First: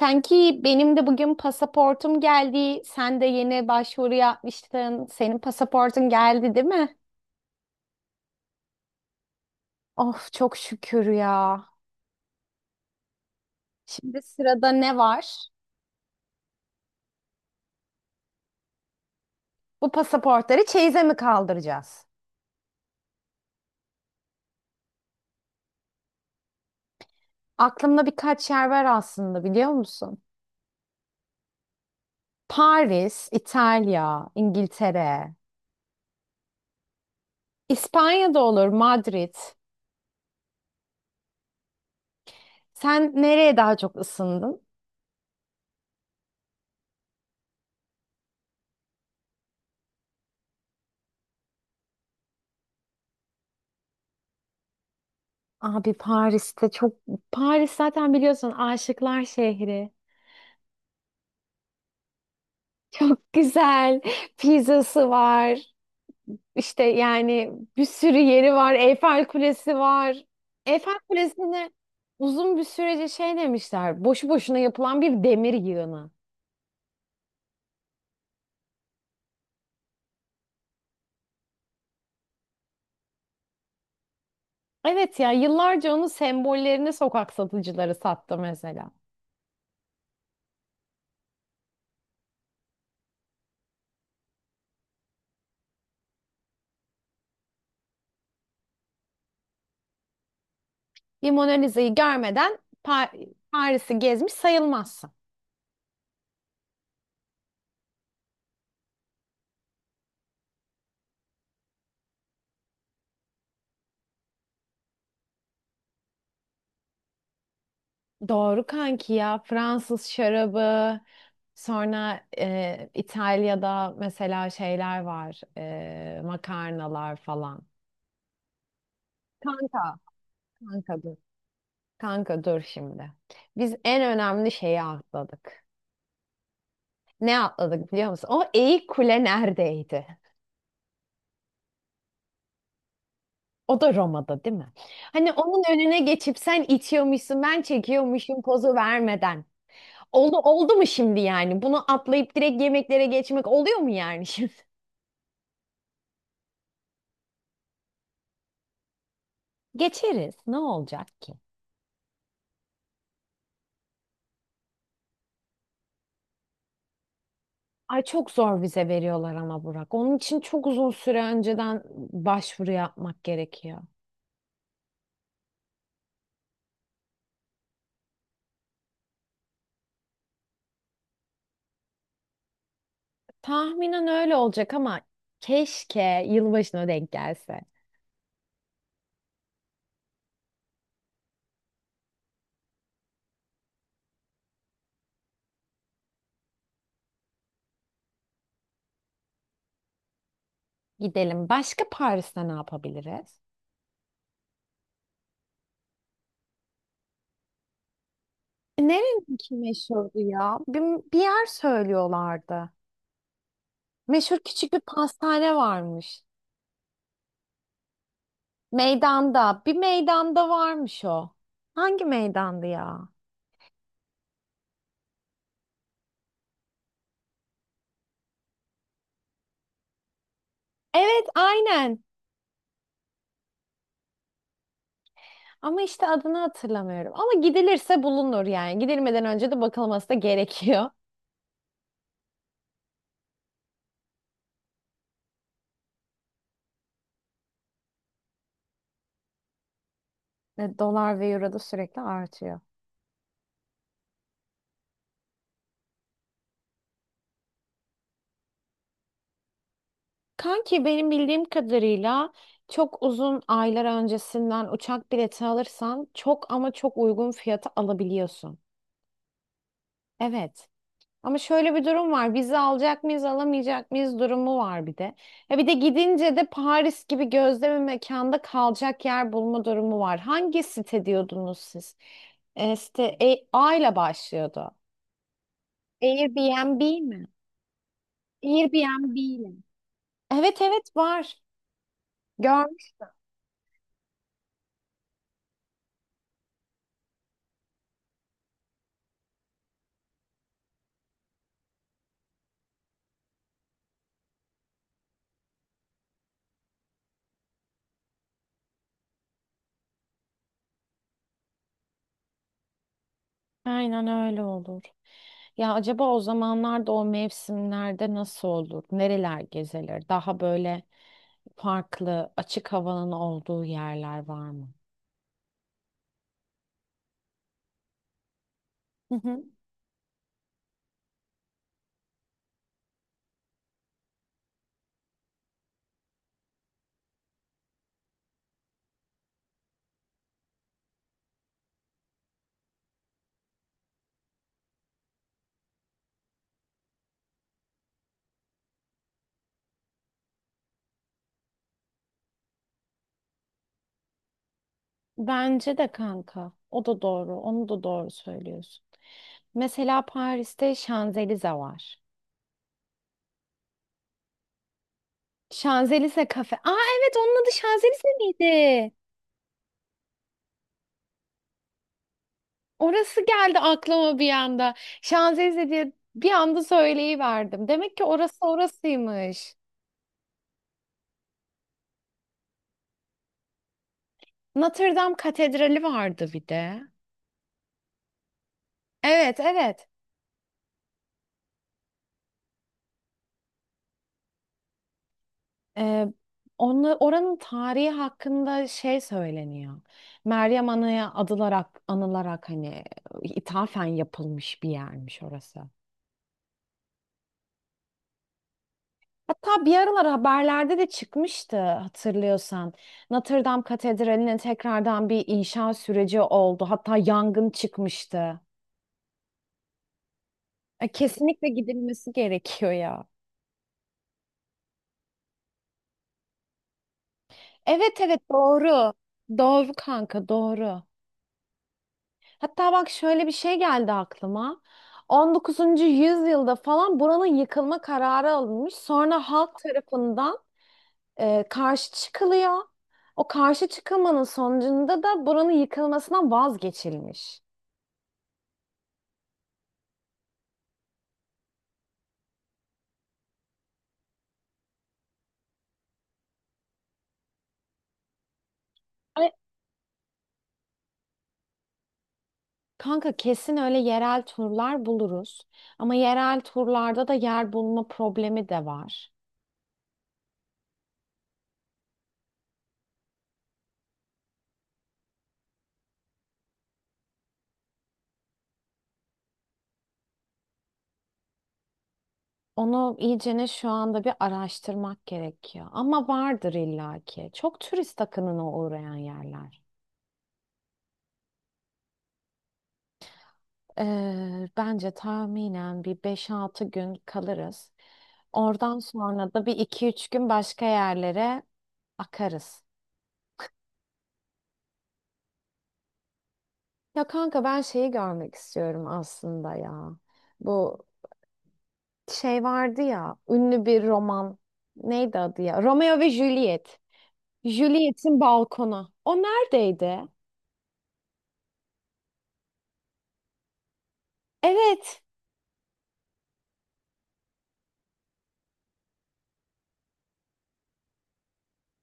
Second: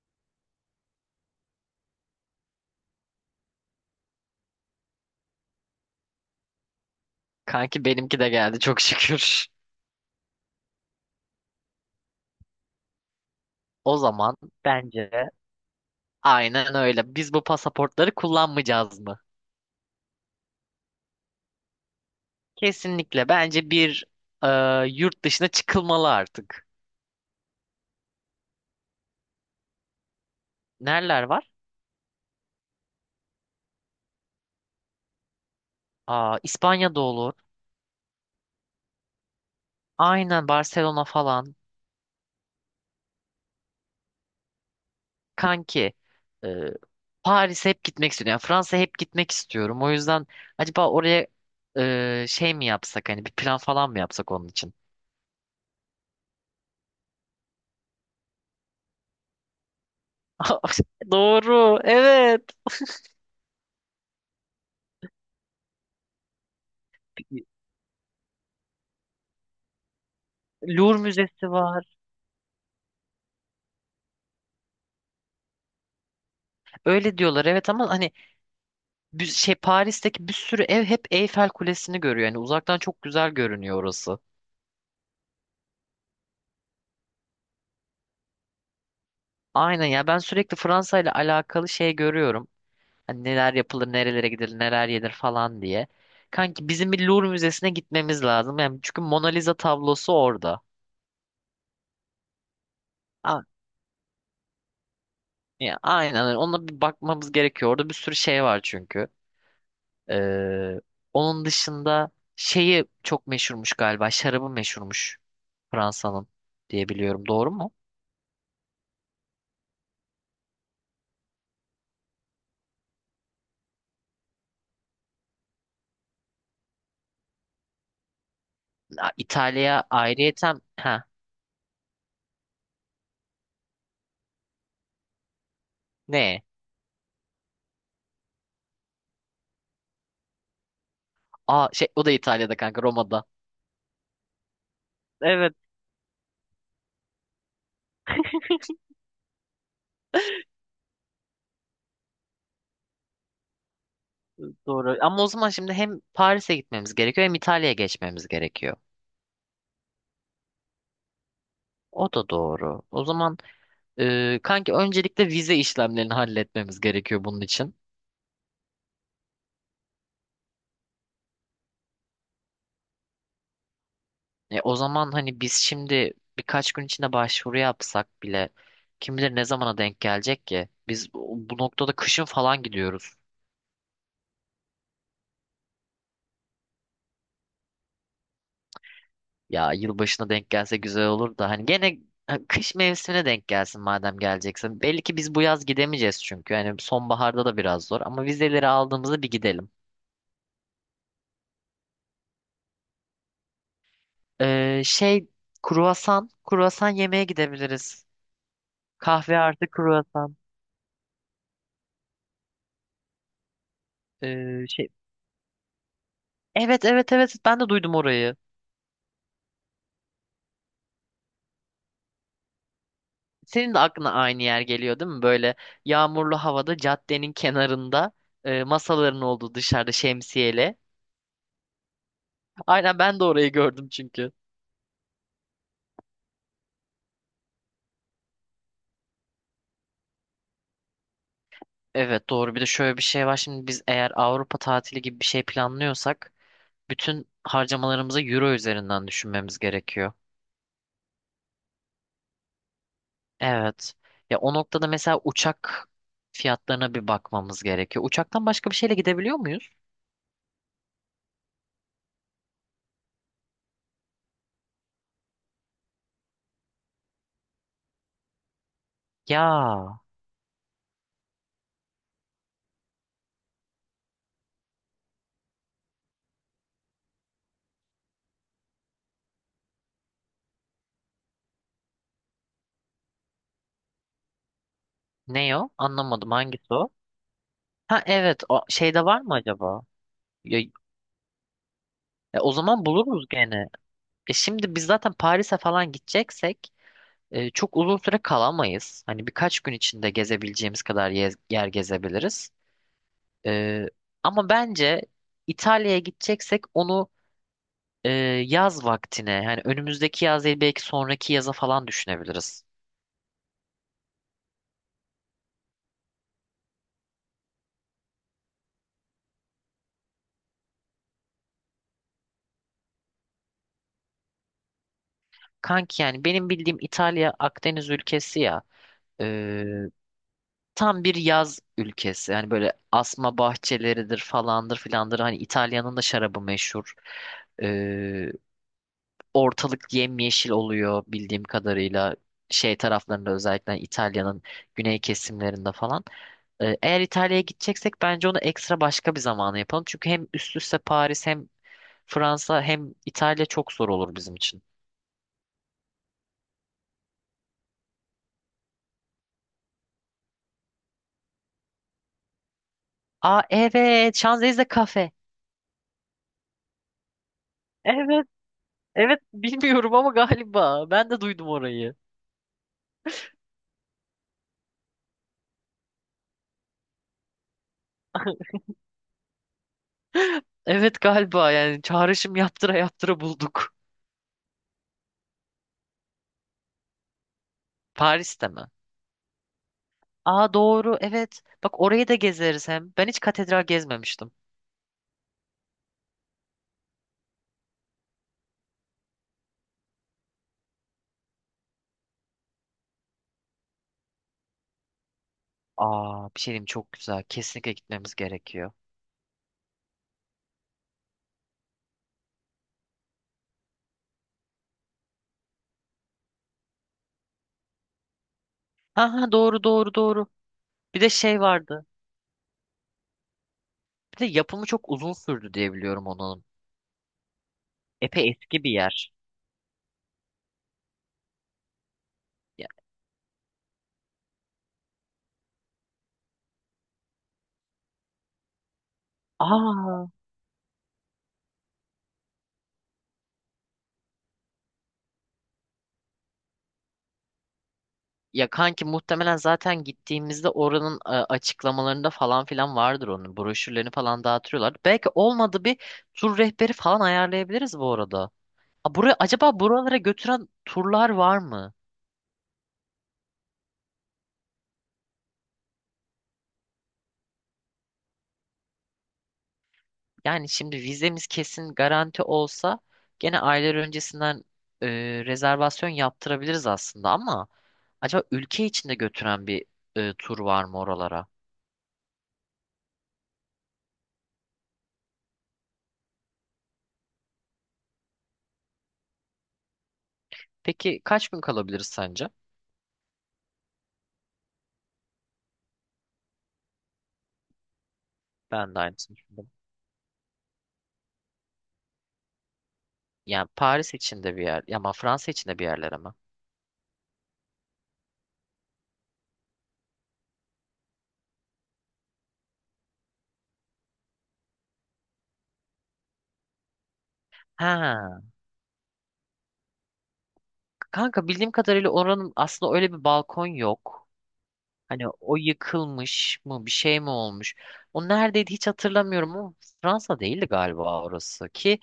Sanki benim de bugün pasaportum geldi. Sen de yeni başvuru yapmıştın. Senin pasaportun geldi, değil mi? Kanki benimki de geldi çok şükür. Of çok şükür ya. O Şimdi zaman sırada ne bence var? aynen öyle. Biz bu pasaportları kullanmayacağız mı? Bu pasaportları çeyize mi kaldıracağız? Kesinlikle. Bence bir e, yurt dışına çıkılmalı artık. Aklımda birkaç yer var aslında biliyor musun? Nereler var? Paris, İtalya, İngiltere, Aa, İspanya'da olur. İspanya'da olur, Madrid. Aynen Barcelona falan. Sen nereye daha çok ısındın? Kanki e, Paris'e hep gitmek istiyorum. Yani Fransa'ya hep gitmek istiyorum. O yüzden acaba oraya şey mi yapsak? Hani bir plan falan mı yapsak onun için? Abi Paris'te çok... Paris zaten biliyorsun aşıklar şehri. Doğru. Evet. Çok güzel. Pizzası var. İşte yani bir sürü yeri var. Eyfel Kulesi var. Eyfel Louvre Müzesi Kulesi'ne var. uzun bir sürece şey demişler. Boşu boşuna yapılan bir demir yığını. Öyle diyorlar evet ama hani bir şey Paris'teki bir sürü ev hep Eyfel Kulesi'ni görüyor. Yani uzaktan çok güzel görünüyor orası. Evet ya yıllarca onun sembollerini sokak satıcıları sattı mesela. Aynen ya ben sürekli Fransa ile alakalı şey görüyorum. Hani neler yapılır, nerelere gidilir, neler yenir falan diye. Kanki bizim bir Louvre Müzesi'ne gitmemiz lazım. Yani çünkü Mona Lisa tablosu orada. Bir Mona Lisa'yı görmeden A- Paris'i gezmiş sayılmaz. ya aynen öyle. Ona bir bakmamız gerekiyor. Orada bir sürü şey var çünkü. Ee, onun dışında şeyi çok meşhurmuş galiba. Şarabı meşhurmuş Fransa'nın diye biliyorum. Doğru mu? Doğru kanki ya Fransız şarabı sonra İtalya'da mesela şeyler var makarnalar falan. Ya İtalya Kanka. ayrıyeten Kanka ha dur. Kanka dur şimdi. Biz en önemli şeyi atladık. ne? Ne atladık biliyor musun? O eğik kule neredeydi? Aa şey o da İtalya'da kanka Roma'da. O da Roma'da değil mi? Hani Evet onun önüne geçip sen itiyormuşsun ben çekiyormuşum pozu vermeden. Oldu, oldu mu şimdi yani? Bunu atlayıp direkt yemeklere geçmek oluyor mu yani şimdi? doğru. Ama o zaman şimdi hem Paris'e gitmemiz gerekiyor hem İtalya'ya geçmemiz gerekiyor. Geçeriz. Ne olacak ki? O da doğru. O zaman kanki öncelikle vize işlemlerini halletmemiz gerekiyor bunun için. Ay çok zor vize veriyorlar ama Burak. Onun için çok uzun süre önceden başvuru yapmak gerekiyor. O zaman hani biz şimdi birkaç gün içinde başvuru yapsak bile kim bilir ne zamana denk gelecek ki? Biz bu noktada kışın falan gidiyoruz. Tahminen öyle olacak ama keşke yılbaşına denk gelse. Ya yılbaşına denk gelse güzel olur da hani gene ha, kış mevsimine denk gelsin madem geleceksin. Belli ki biz bu yaz gidemeyeceğiz çünkü. Yani sonbaharda da biraz zor ama vizeleri aldığımızda bir gidelim. Gidelim. Başka Paris'te ne yapabiliriz? Şey kruvasan, kruvasan yemeye gidebiliriz. Kahve Nereninki artı meşhurdu kruvasan. ya? Bir yer söylüyorlardı. Meşhur Ee, küçük bir şey pastane varmış. Evet evet evet ben de duydum orayı. Meydanda. Bir meydanda varmış o. Hangi meydandı ya? Senin de aklına aynı yer geliyor değil mi? Böyle yağmurlu havada caddenin kenarında masaların olduğu dışarıda şemsiyeyle. Evet, aynen. Aynen ben de orayı gördüm çünkü. Ama işte adını hatırlamıyorum. Ama gidilirse bulunur yani. Gidilmeden önce de bakılması da gerekiyor. Evet doğru. Bir de şöyle bir şey var. Şimdi biz eğer Avrupa tatili gibi bir şey planlıyorsak bütün harcamalarımızı euro üzerinden düşünmemiz gerekiyor. Ve dolar ve euro da sürekli artıyor. Evet. Ya o noktada mesela uçak fiyatlarına bir bakmamız gerekiyor. Uçaktan başka bir şeyle gidebiliyor muyuz? Kanki benim bildiğim kadarıyla çok uzun aylar öncesinden uçak bileti alırsan çok ama çok uygun fiyata alabiliyorsun. Ya Evet. Ama şöyle bir durum var. Vize alacak mıyız, alamayacak mıyız durumu var bir de. Ya bir de gidince de Paris gibi gözde bir mekanda kalacak yer bulma durumu var. Hangi site diyordunuz siz? Site A ile başlıyordu. ne o? Anlamadım hangisi Airbnb o? mi? Ha evet o şeyde Airbnb var mı ile. acaba? Ya, Evet evet var. O zaman Görmüş. buluruz gene. E şimdi biz zaten Paris'e falan gideceksek çok uzun süre kalamayız. Hani birkaç gün içinde gezebileceğimiz kadar yer gezebiliriz. Ee, ama bence İtalya'ya gideceksek onu e, yaz vaktine yani önümüzdeki yaz değil belki sonraki yaza falan düşünebiliriz. Aynen öyle olur. Ya acaba o zamanlarda o mevsimlerde nasıl olur? Nereler gezilir? Daha böyle farklı açık havanın olduğu yerler var mı? Kanki yani benim bildiğim İtalya Akdeniz ülkesi ya e, tam bir yaz ülkesi. Yani böyle asma bahçeleridir falandır filandır hani İtalya'nın da şarabı meşhur. Ortalık yemyeşil oluyor bildiğim kadarıyla şey taraflarında özellikle İtalya'nın güney kesimlerinde falan. Eğer İtalya'ya gideceksek bence onu ekstra başka bir zamana yapalım. Çünkü hem üst üste Paris hem Fransa hem İtalya çok zor olur bizim için. Bence de kanka. O da doğru. Onu da doğru söylüyorsun. Mesela Paris'te Şanzelize var. Aa evet Şanzelize kafe. Şanzelize kafe. Aa evet onun adı Şanzelize Evet miydi? evet bilmiyorum ama galiba ben de duydum orayı. Orası geldi aklıma bir anda. Şanzelize diye bir anda söyleyiverdim. Demek ki orası orasıymış. Evet galiba yani çağrışım yaptıra yaptıra bulduk. Notre Dame Katedrali vardı bir de. Paris'te mi? Evet evet. Aa doğru evet. Bak orayı da gezeriz hem. Ben hiç katedral gezmemiştim. Ee, Oranın tarihi hakkında şey söyleniyor. Meryem Ana'ya adılarak, anılarak hani ithafen yapılmış bir yermiş orası. Aa bir şey diyeyim çok güzel. Kesinlikle gitmemiz gerekiyor. Hatta bir aralar haberlerde de çıkmıştı hatırlıyorsan. Notre Dame Katedrali'ne tekrardan bir inşa süreci oldu. Hatta yangın çıkmıştı. Ha ha doğru doğru doğru. Bir de şey Kesinlikle vardı. gidilmesi gerekiyor ya. Bir de yapımı çok uzun sürdü diye biliyorum onun. Evet evet Epey eski bir doğru. yer. Doğru kanka doğru. Ya, Hatta bak şöyle bir şey geldi aklıma. 19. yüzyılda falan buranın yıkılma kararı alınmış. Sonra halk aa tarafından karşı çıkılıyor. O karşı çıkılmanın sonucunda da buranın yıkılmasından vazgeçilmiş. ya kanki muhtemelen zaten gittiğimizde oranın açıklamalarında falan filan vardır onun. Broşürlerini falan dağıtıyorlar. Belki olmadı bir tur rehberi falan ayarlayabiliriz bu arada. Aa, buraya, Ay, acaba buralara götüren turlar var mı? kanka kesin öyle yerel turlar buluruz. Ama yerel turlarda da yer bulma problemi de var. Yani şimdi vizemiz kesin garanti olsa gene aylar öncesinden e, rezervasyon yaptırabiliriz aslında ama acaba ülke içinde götüren bir tur var mı oralara? Onu iyicene şu anda bir araştırmak gerekiyor. Ama vardır illaki. Çok turist akınına uğrayan yerler. Peki kaç gün kalabiliriz sence? Bence tahminen bir 5-6 gün kalırız. Ben Oradan de aynısını sonra da düşündüm. bir iki üç gün başka yerlere akarız. Yani Paris içinde bir yer, ya ama Fransa içinde bir yerlere mi? Ya kanka ben şeyi görmek istiyorum aslında ya. Bu şey vardı ya ünlü bir roman. Neydi adı ya? Romeo ve Juliet. Juliet'in Ha, balkonu. O neredeydi? kanka bildiğim kadarıyla oranın aslında öyle bir balkon yok. Evet. Hani o yıkılmış mı bir şey mi olmuş? O neredeydi hiç hatırlamıyorum ama Fransa değildi galiba orası ki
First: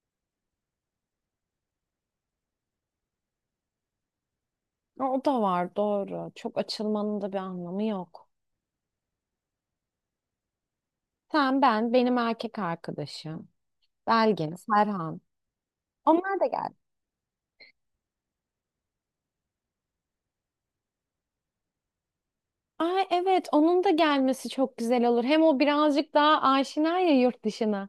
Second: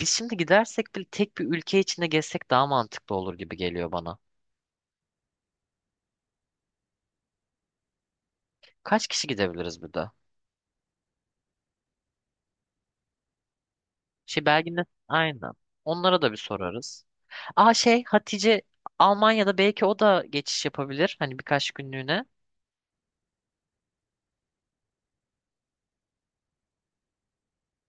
biz şimdi gidersek bile tek bir ülke içinde gezsek daha mantıklı olur gibi geliyor bana. O da var doğru. Çok açılmanın da bir anlamı yok. Kaç kişi gidebiliriz bir de? Sen, ben, benim erkek arkadaşım. Şey Belgin, Belgin'le Serhan. aynen. Onlara da bir Onlar da geldi. sorarız. Aa şey Hatice Almanya'da belki o da geçiş yapabilir. Hani birkaç günlüğüne. Ay evet onun da gelmesi çok güzel olur. Hem o birazcık daha aşina ya yurt dışına.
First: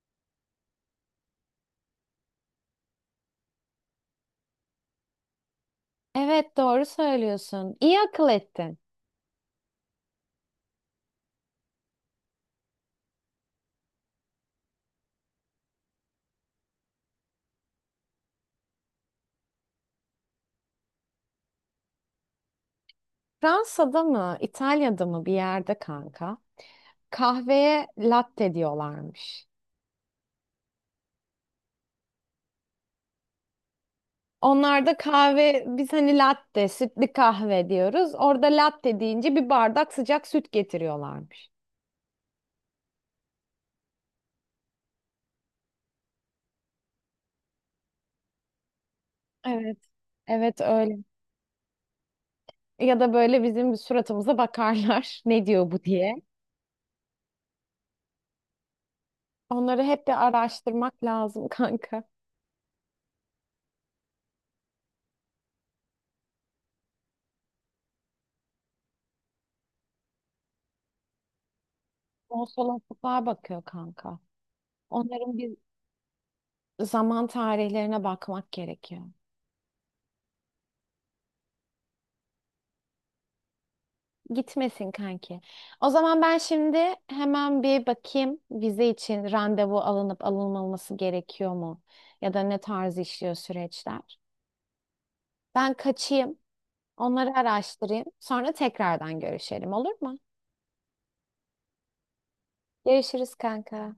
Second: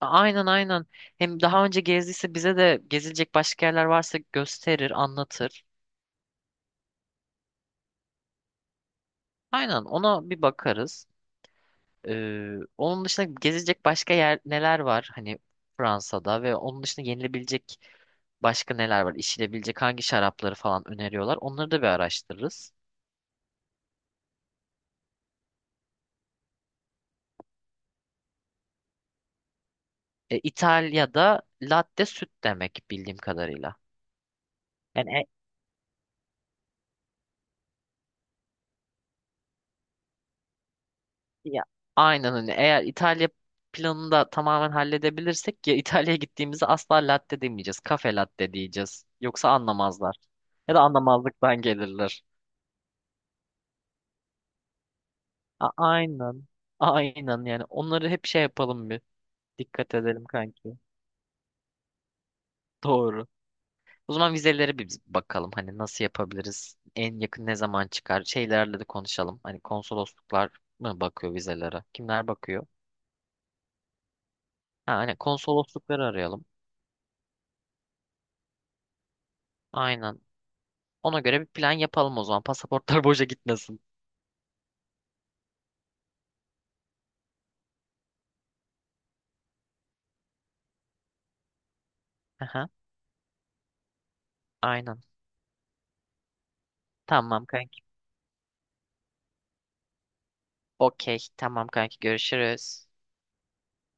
Aynen aynen. Hem daha önce gezdiyse bize de gezilecek başka yerler varsa gösterir, anlatır. Evet doğru söylüyorsun. İyi akıl ettin. Aynen ona bir bakarız. Onun dışında gezecek başka yer neler var? Hani Fransa'da ve onun dışında yenilebilecek başka neler var? İçilebilecek hangi şarapları falan öneriyorlar? Onları da bir araştırırız. Fransa'da mı, İtalya'da mı bir yerde kanka? Kahveye latte diyorlarmış. E, İtalya'da latte süt demek bildiğim kadarıyla. Onlarda Yani kahve biz hani latte, sütlü kahve diyoruz. Orada latte deyince bir bardak sıcak süt getiriyorlarmış. ya, aynen hani eğer İtalya planını da tamamen halledebilirsek ya İtalya'ya gittiğimizde asla latte demeyeceğiz. Kafe latte diyeceğiz. Yoksa Evet. anlamazlar. Evet Ya da öyle. anlamazlıktan gelirler. Ya da böyle bizim suratımıza bakarlar. Ne diyor bu diye. Aynen. Aynen yani onları hep şey yapalım bir. Onları Dikkat hep bir edelim kanki. araştırmak lazım kanka. Doğru. O zaman vizelere bir biz bakalım. Hani nasıl yapabiliriz? En yakın ne zaman çıkar? Şeylerle de konuşalım. Hani konsolosluklar mı bakıyor vizelere? Kimler bakıyor? Konsolosluklar bakıyor kanka. Ha, hani Onların bir konsoloslukları arayalım. zaman tarihlerine bakmak gerekiyor. Aynen. Ona göre bir plan yapalım o zaman. Pasaportlar boşa gitmesin. Gitmesin kanki. O zaman ben şimdi hemen bir bakayım vize için randevu alınıp alınmaması gerekiyor mu? Ya da ne Aha, tarz işliyor süreçler? aynen. Ben kaçayım, onları Tamam kanki. araştırayım. Sonra tekrardan görüşelim olur mu? Okey. Tamam kanki. Görüşürüz. Görüşürüz kanka.